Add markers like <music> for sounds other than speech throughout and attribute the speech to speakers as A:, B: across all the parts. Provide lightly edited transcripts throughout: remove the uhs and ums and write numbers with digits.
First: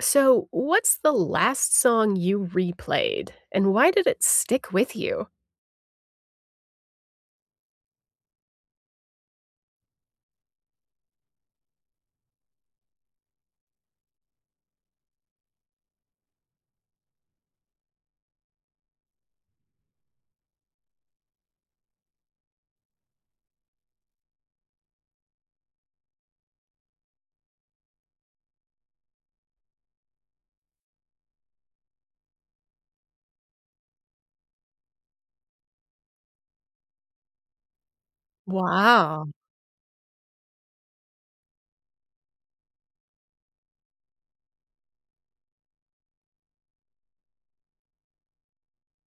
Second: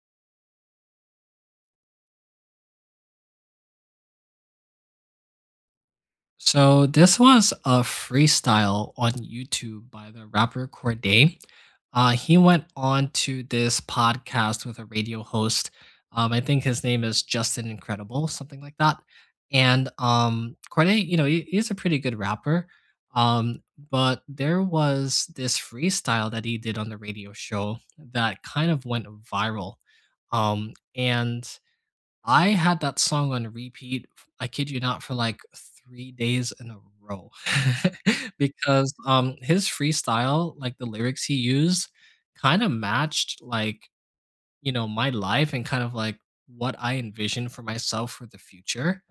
A: So, what's the last song you replayed and why did it stick with you?
B: So this was a freestyle on YouTube by the rapper Cordae. He went on to this podcast with a radio host. I think his name is Justin Incredible, something like that. And Cordae, he's a pretty good rapper. Um, but there was this freestyle that he did on the radio show that kind of went viral. And I had that song on repeat, f I kid you not, for, like, 3 days in a row <laughs> because,
A: Wow.
B: his freestyle, like, the lyrics he used kinda matched, like, my life and kind of, like, what I envisioned for myself for the future,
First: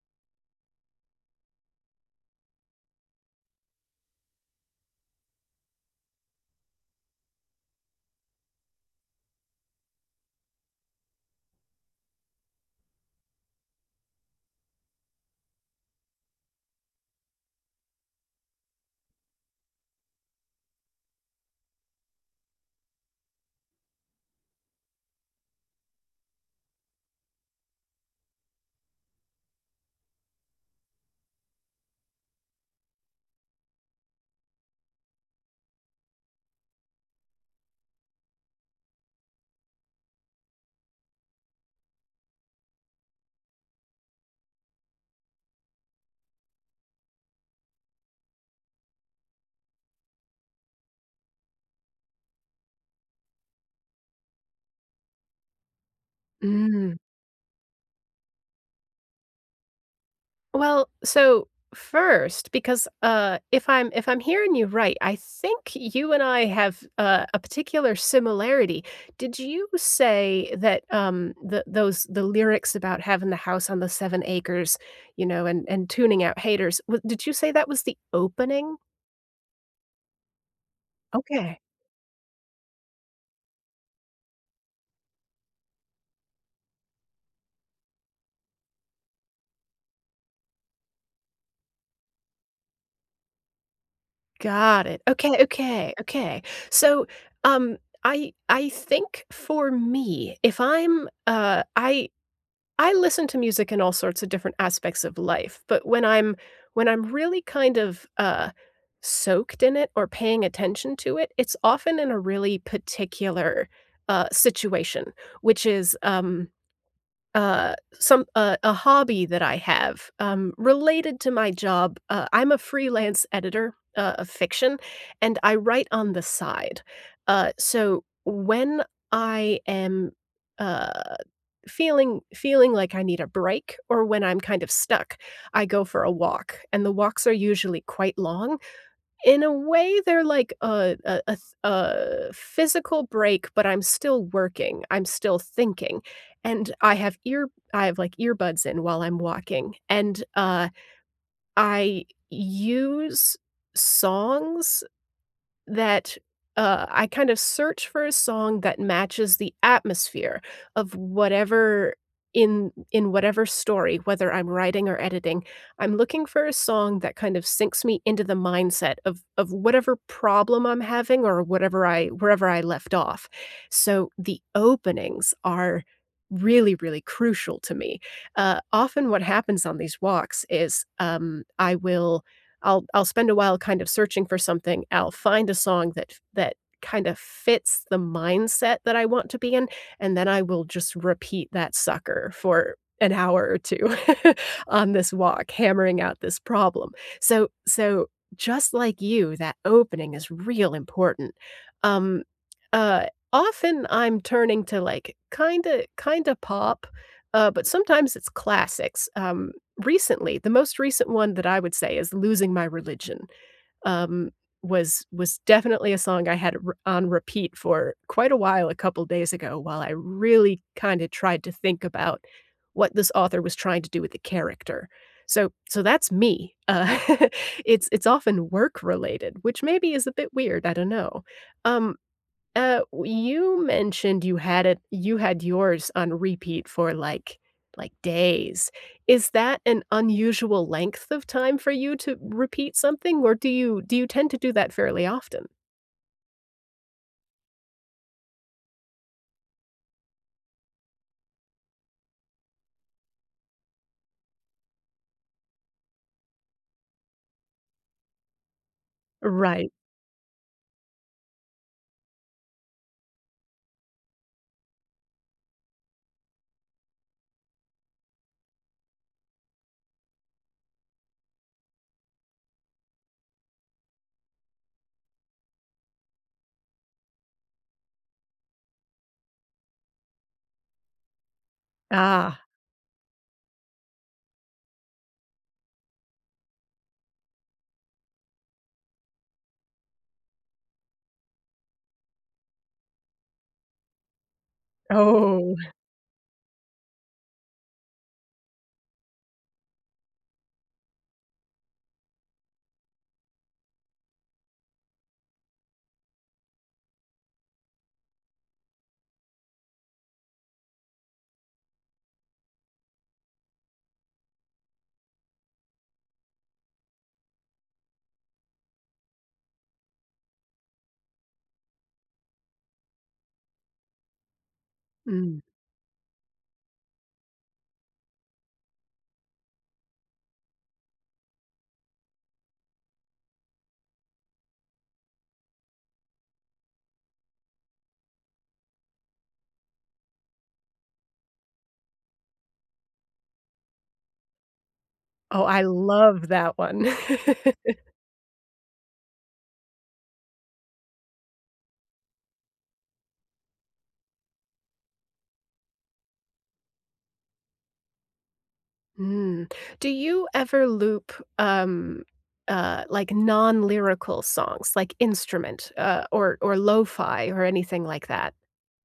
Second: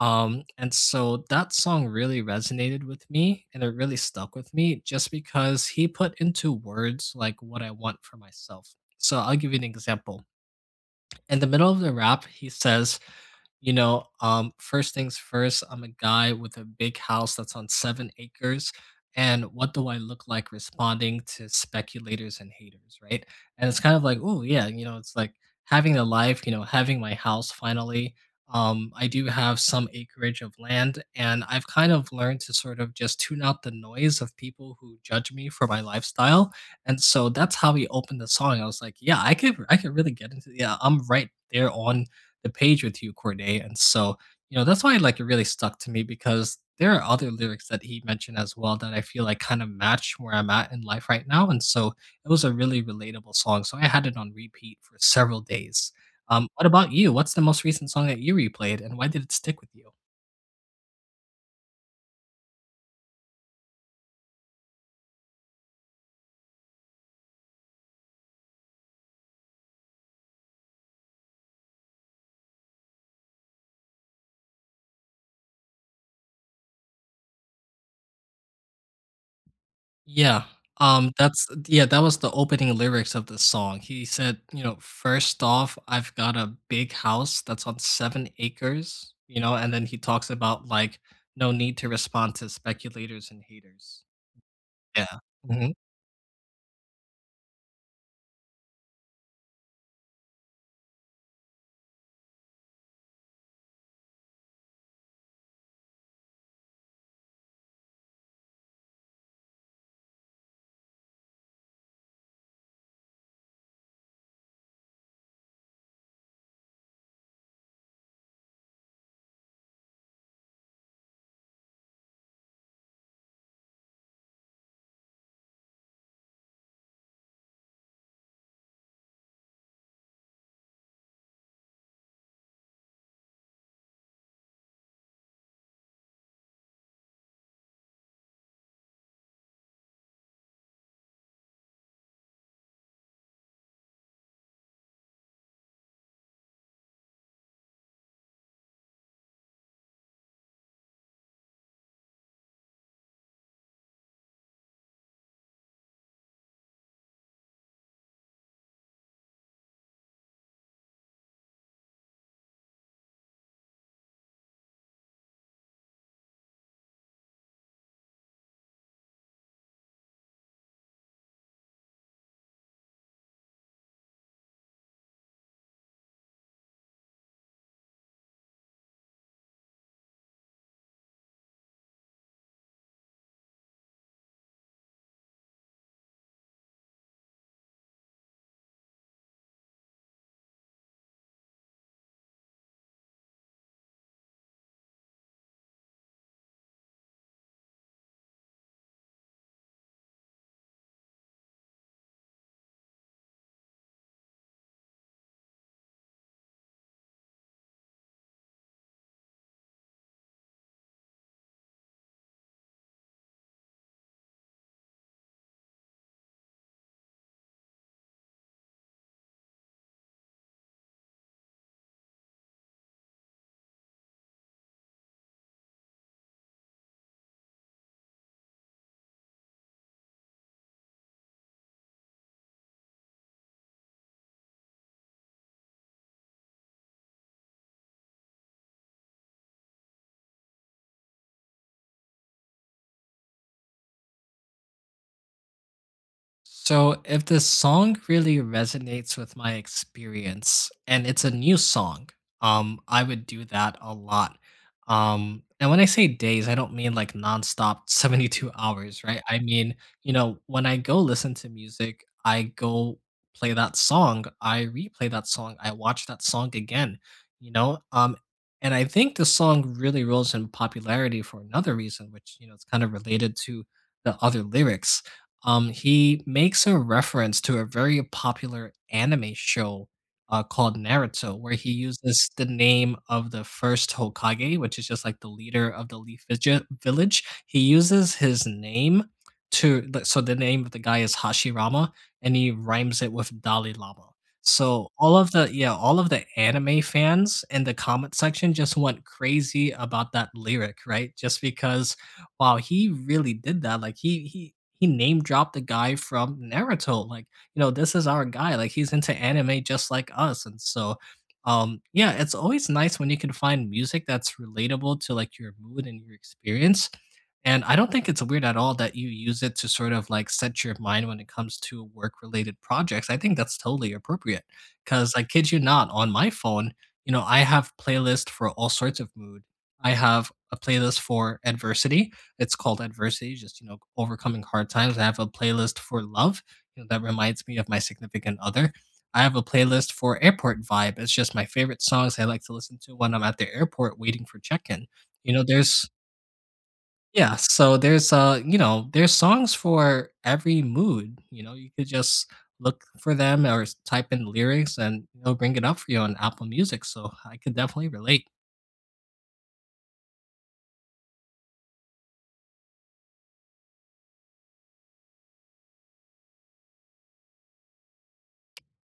B: and so that song really resonated with me, and it really stuck with me just because he put into words, like, what I want for myself. So I'll give you an example. In the middle of the rap, he says, First things first, I'm a guy with a big house that's on 7 acres. And what do I look like responding to speculators and haters, right? And it's kind of like, oh, yeah, you know, it's like having a life, you know, having my house finally. I do have some acreage of land, and I've kind of learned to sort of just tune out the noise of people who judge me for my lifestyle. And so that's how we opened the song. I was like, yeah, I could really get into, yeah, I'm right there on the page with you, Corday. And so, that's why like it really stuck to me because there are other lyrics that he mentioned as well that I feel like kind of match where I'm at in life right now. And so it was a really relatable song. So I had it on repeat for several days. What about
A: Mm.
B: you? What's the most recent song that you replayed and why did it stick with you?
A: Well, so first because if I'm hearing you right, I think you and I have a particular similarity. Did you say that the lyrics about having the house on the 7 acres, you know, and tuning out haters, did you say that was the opening?
B: Yeah,
A: Okay.
B: that was the opening lyrics of the song. He said, first off, I've got a big house that's on 7 acres, and then he talks about, like, "No need to respond to speculators and haters."
A: Got it.
B: Yeah.
A: Okay,
B: Mhm.
A: okay, okay. So, um, I think for me, if I'm, I listen to music in all sorts of different aspects of life, but when I'm really kind of, soaked in it or paying attention to it, it's often in a really particular, situation, which is, some a hobby that I have, related to my job. I'm a freelance editor, of fiction, and I write on the side. So when I am uh feeling like I need a break or when I'm kind of stuck, I go for a walk, and the walks are usually quite long. In a way, they're like a physical break, but I'm still working, I'm still thinking, and I have, like, earbuds in while I'm walking, and, I use songs that, I kind of search for a song that matches the atmosphere of whatever in whatever story, whether I'm writing or editing, I'm looking for a song that kind of sinks me into the mindset of whatever problem I'm having or whatever I wherever I left off. So, the openings are really, really crucial to me. Often what happens on these walks is, I will I'll spend a while kind of searching for something. I'll find a song that kind of fits the mindset that I want to be in, and then I will just repeat that sucker for an hour or 2 <laughs> on this walk, hammering out this problem. So, so just like you, that opening is real important. Um, uh, often I'm turning to, like, kinda pop, but sometimes it's classics. Recently, the most recent one that I would say is "Losing My Religion," um, was definitely a song I had on repeat for quite a while a couple days ago while I really kinda tried to think about what this author was trying to do with the character. So so that's me. <laughs> It's often work related, which maybe is a bit weird, I don't know. Um uh, you mentioned you had yours on repeat for, like, days. Is that an unusual length of time for you to repeat something, or do you tend to do that fairly often?
B: So, if the song really resonates with my experience and it's a new song, I would do that a lot. And when I say days, I don't mean like nonstop <laughs> 72 hours, right? I
A: Right.
B: mean, when I go listen to music, I go play that song, I replay that song, I watch that song again, you know? And I think the song really rose in popularity for another reason, which, it's kind of related to the other lyrics, he makes a reference to a very popular anime show called Naruto, where he uses
A: Ah.
B: the name of the first Hokage, which is just like the leader of the Leaf Village. He uses his name like, so the name of the guy is Hashirama, and he rhymes it with Dalai Lama. So all of the
A: Oh.
B: yeah, all of the anime fans in the comment section just went crazy about that lyric, right? Just because wow, he really did that. Like he name dropped the guy from Naruto. Like, this is our guy. Like he's into anime just like us. And so yeah, it's always nice when you can find music that's relatable to like your mood and your experience. And I don't think it's weird at all that you use it to sort of like set your mind when it comes to work related projects. I think that's totally appropriate because I
A: Mm.
B: kid you not, on my phone, I have playlist for all sorts of mood. I have a playlist for adversity, it's called Adversity, just, overcoming hard times. I have a playlist for love, that reminds me of my significant other. I have a playlist for airport vibe. It's just my favorite songs I like to listen to when I'm at the airport waiting for check-in. You know,
A: Oh, I
B: there's
A: love that one.
B: yeah,
A: <laughs>
B: so there's uh, you know, there's songs for every mood. You know, you could just look for them or type in lyrics and it'll bring it up for you on Apple Music. So I could definitely relate.
A: Mm. Do you ever loop, um, like, non-lyrical songs, like instrument, or lo-fi or anything like that?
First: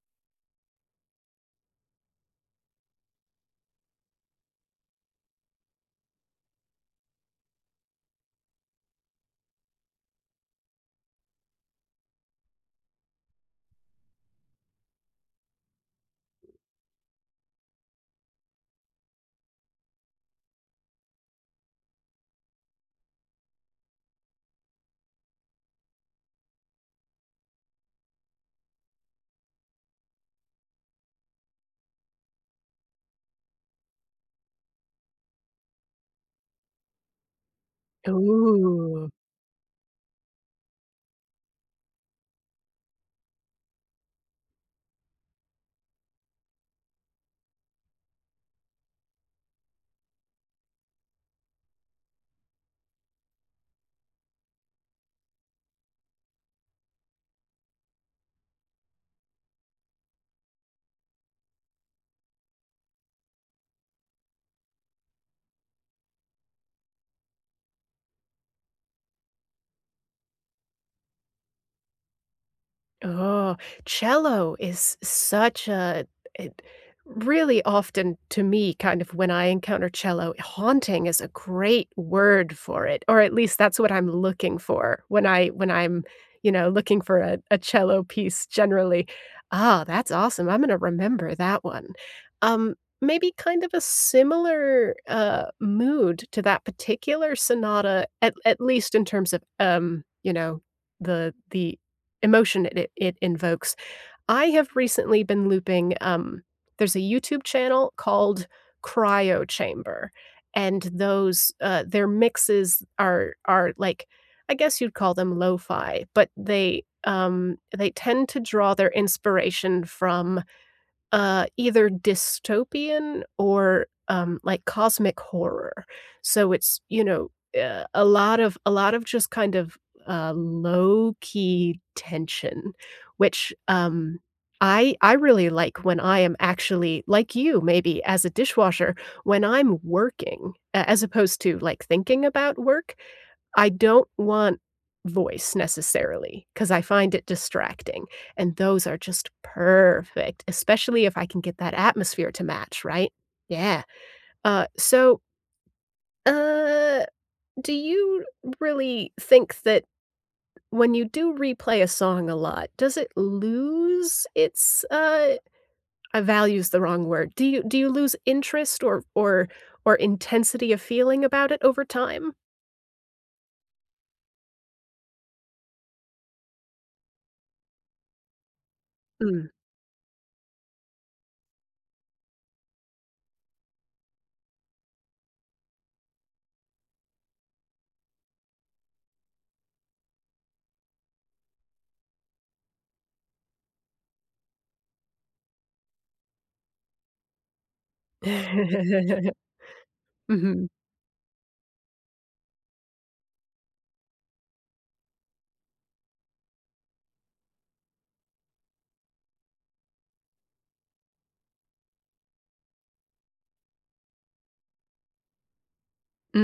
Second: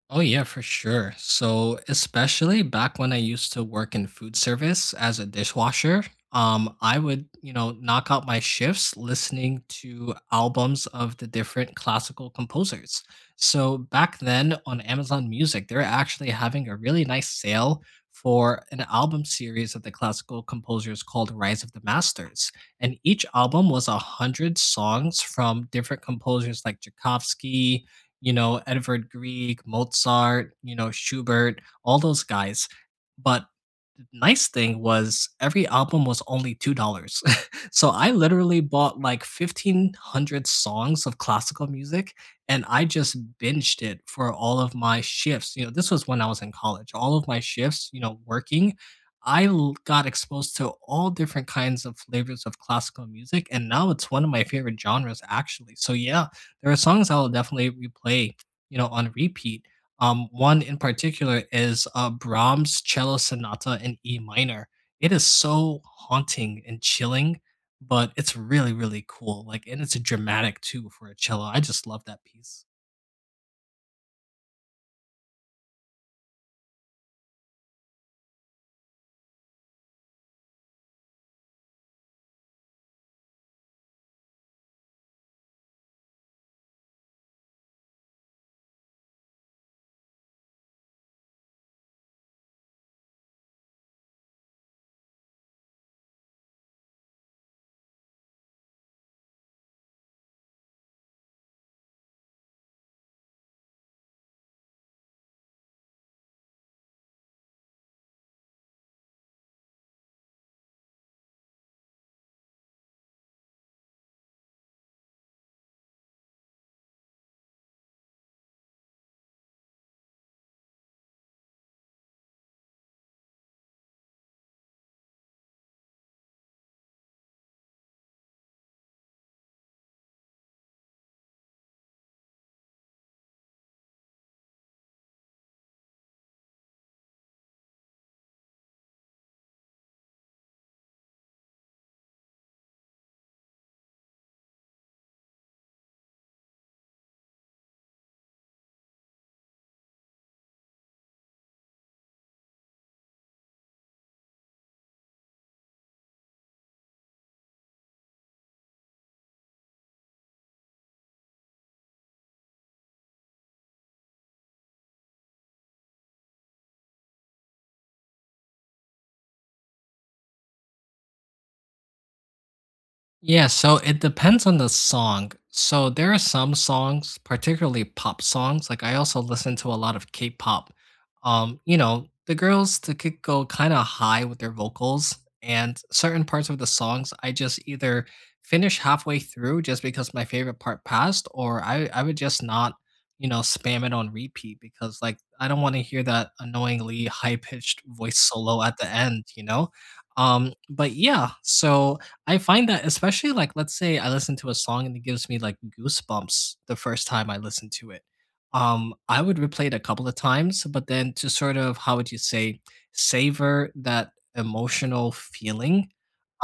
B: Oh, yeah, for sure. So, especially back when I used to work in food service as a dishwasher, I would, knock out my shifts listening to albums of the different classical composers. So, back then on Amazon Music, they're actually having a really nice sale for an album series of the classical composers called Rise of the Masters. And each album was a 100 songs from different composers like Tchaikovsky, Edvard Grieg, Mozart, Schubert, all those guys. But nice thing was every album was only $2. <laughs> So I literally bought
A: Ooh.
B: like 1,500 songs of classical music, and I just binged it for all of my shifts. You know, this was when I was in college. All of my shifts, working, I got exposed to all different kinds of flavors of classical music. And now it's one of my favorite genres, actually. So yeah, there are songs I will definitely replay, on repeat. One in particular is Brahms' Cello Sonata in E minor. It is so haunting and chilling, but it's really, really cool. Like, and it's dramatic too for a cello. I just love that piece.
A: Oh, cello is such a it really often to me, kind of when I encounter cello, haunting is a great word for it, or at least that's what I'm looking for when I'm you know, looking for a cello piece generally. Ah, that's awesome. I'm gonna remember that one. Um, maybe kind of a similar mood to that particular sonata, at least in terms of you know, the emotion it invokes. I have recently been looping, there's a YouTube channel called Cryo Chamber, and those, their mixes are like, I guess you'd call them lo-fi, but they tend to draw their inspiration from either dystopian or, like, cosmic horror. So it's, you know, a lot of just kind of, low-key tension, which, I really like when I am actually like you maybe as a dishwasher, when I'm working, a as opposed to, like, thinking about work, I don't want voice necessarily because I find it distracting, and those are just perfect, especially if I can get that atmosphere to match, right? Yeah. So, uh, do you really think that when you do replay a song a lot, does it lose its, value's the wrong word. Do you lose interest or or intensity of feeling about it over time?
B: Yeah, so it depends on the song. So there are some songs, particularly pop songs. Like I also
A: Mm.
B: listen to a lot of K-pop. The girls to could go kind of high with their vocals, and certain parts of the songs I just either finish halfway through just because my favorite part passed, or I would just not, spam it on repeat because like I don't want to hear that annoyingly high-pitched voice solo at the end,
A: <laughs>
B: you know?
A: Mhm.
B: But yeah, so I find that especially like let's say I listen to a song, and it gives me like goosebumps the first time I listen to it. I would replay it a couple of times, but then to sort of how would you say savor that emotional feeling,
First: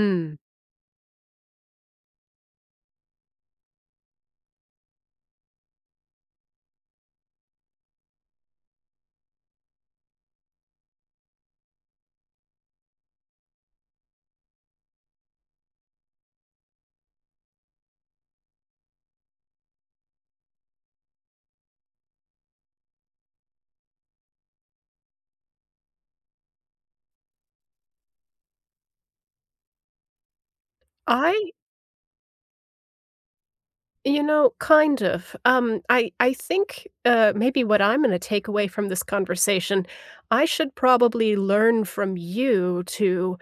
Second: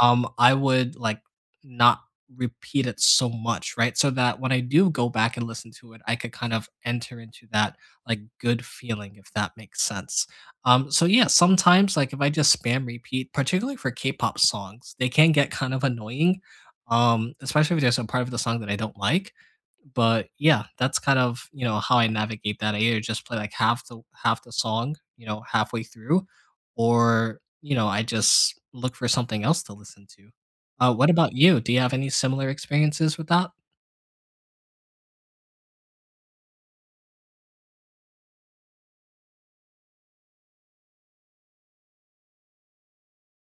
B: I would like not repeat it so much, right? So that when I do go back and listen to it, I could kind of enter into that like good feeling, if that makes sense. So yeah, sometimes like if I just spam repeat, particularly for K-pop songs, they can get kind of annoying, especially if there's a part of the song that I don't like. But yeah, that's kind of how I navigate that. I either just play like half the song, halfway through, or I just look for something else to listen to. What about
A: I
B: you? Do you have any similar experiences with that?
A: you know, kind of. I think, maybe what I'm gonna take away from this conversation, I should probably learn from you to,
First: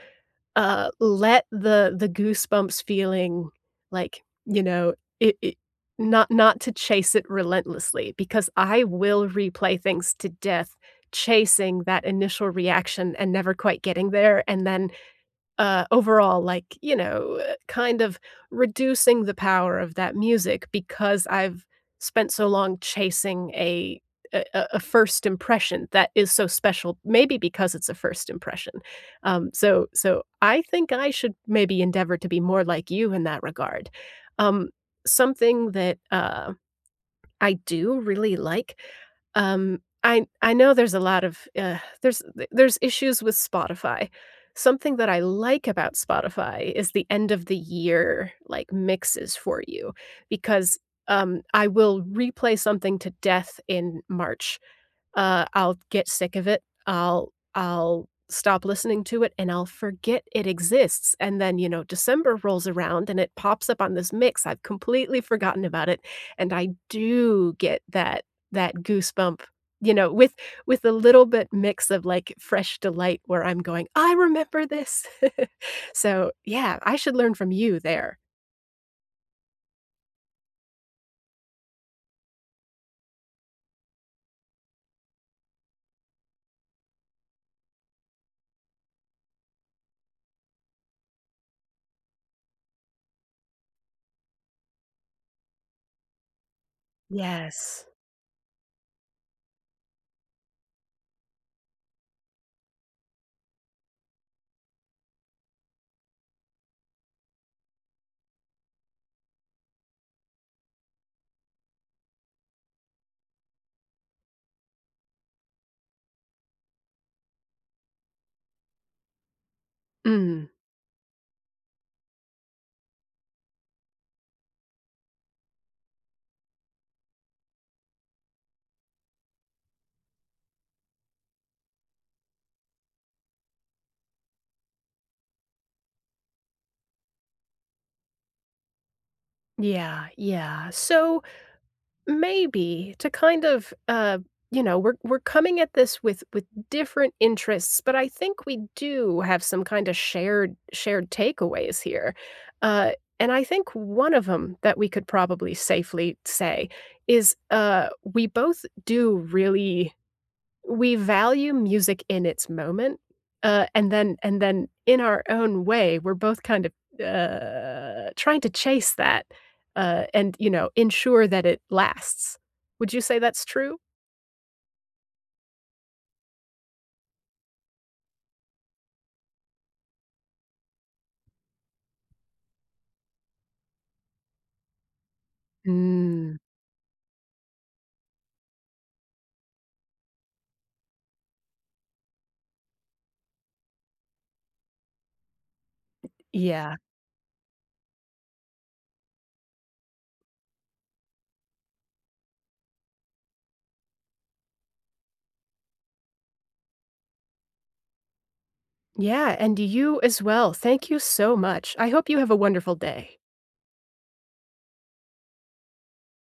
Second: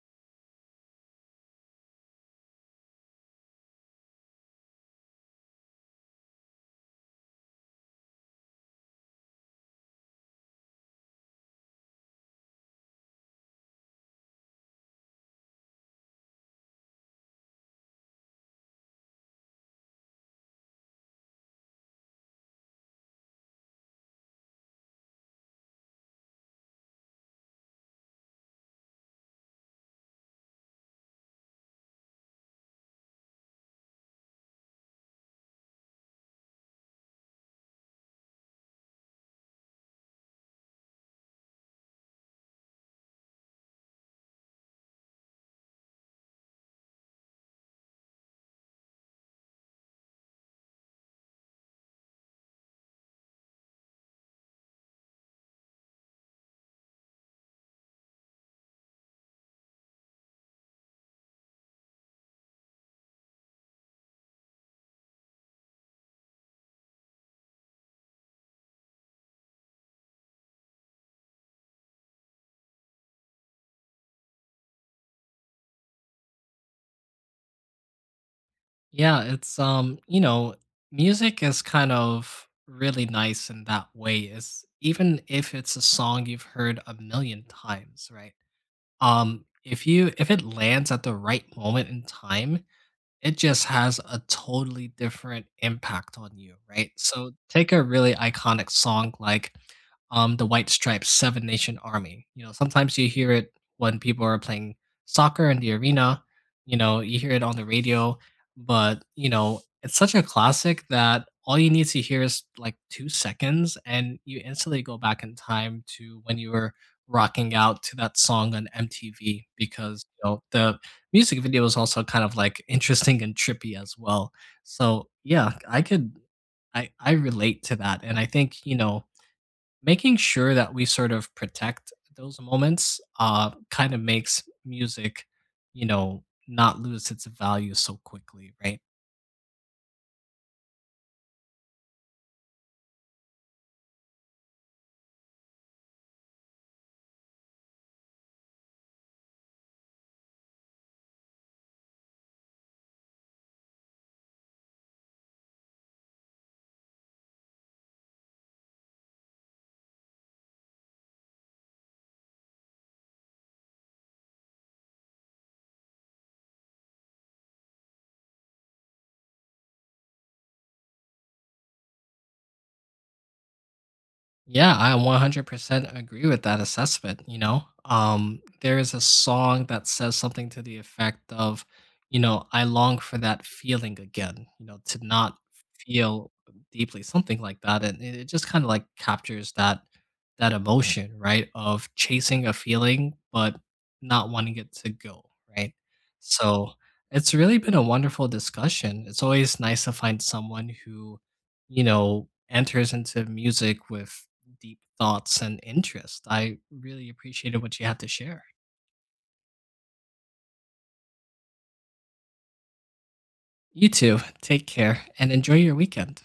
A: let the goosebumps feeling, like, you know, it not to chase it relentlessly because I will replay things to death chasing that initial reaction and never quite getting there, and then overall, like, you know, kind of reducing the power of that music because I've spent so long chasing a first impression that is so special, maybe because it's a first impression. So so I think I should maybe endeavor to be more like you in that regard. Um, something that, I do really like I know there's a lot of, there's issues with Spotify. Something that I like about Spotify is the end of the year, like, mixes for you because, I will replay something to death in March I'll get sick of it. I'll stop listening to it and I'll forget it exists. And then, you know, December rolls around and it pops up on this mix. I've completely forgotten about it. And I do get that goosebump, you know, with a little bit mix of like fresh delight where I'm going, I remember this. <laughs> So yeah, I should learn from you there.
B: Yeah, music is kind of really nice in that way. Is even if it's a song you've heard a million times, right? If it lands at the right moment in time, it just has a totally different impact on you, right? So take a
A: Yes.
B: really iconic song like the White Stripes' Seven Nation Army. Sometimes you hear it when people are playing soccer in the arena, you know, you hear it on the radio, but, it's such a classic that all you need to hear is like 2 seconds, and you instantly go back in time to when you were rocking out to that song on MTV because,
A: Mm,
B: the music video is also kind of like interesting and trippy as well. So yeah, I could I relate to that. And I think, making sure that we sort of protect those moments kind of makes music, not lose its value so quickly, right?
A: yeah, yeah. So maybe to kind of, you know, we're coming at this with different interests, but I think we do have some kind of shared takeaways here. Uh, and I think one of them that we could probably safely say is, we both do really we value music in its moment, and then in our own way, we're both kind of, trying to chase that, and, you know, ensure that it lasts. Would you say that's true?
B: Yeah, I 100% agree with that assessment. There is a song that says something to the effect of, I long for that feeling again, to not feel
A: Mm,
B: deeply something like that, and it just kind of like captures that emotion, right? Of chasing a feeling but not wanting it to go, right? So,
A: yeah.
B: it's really been a wonderful discussion. It's always nice to find someone who enters into music with deep thoughts and interest. I really appreciated what you had to share.
A: Yeah, and you as well. Thank you so much. I hope you have a wonderful day.
B: You too. Take care and enjoy your weekend.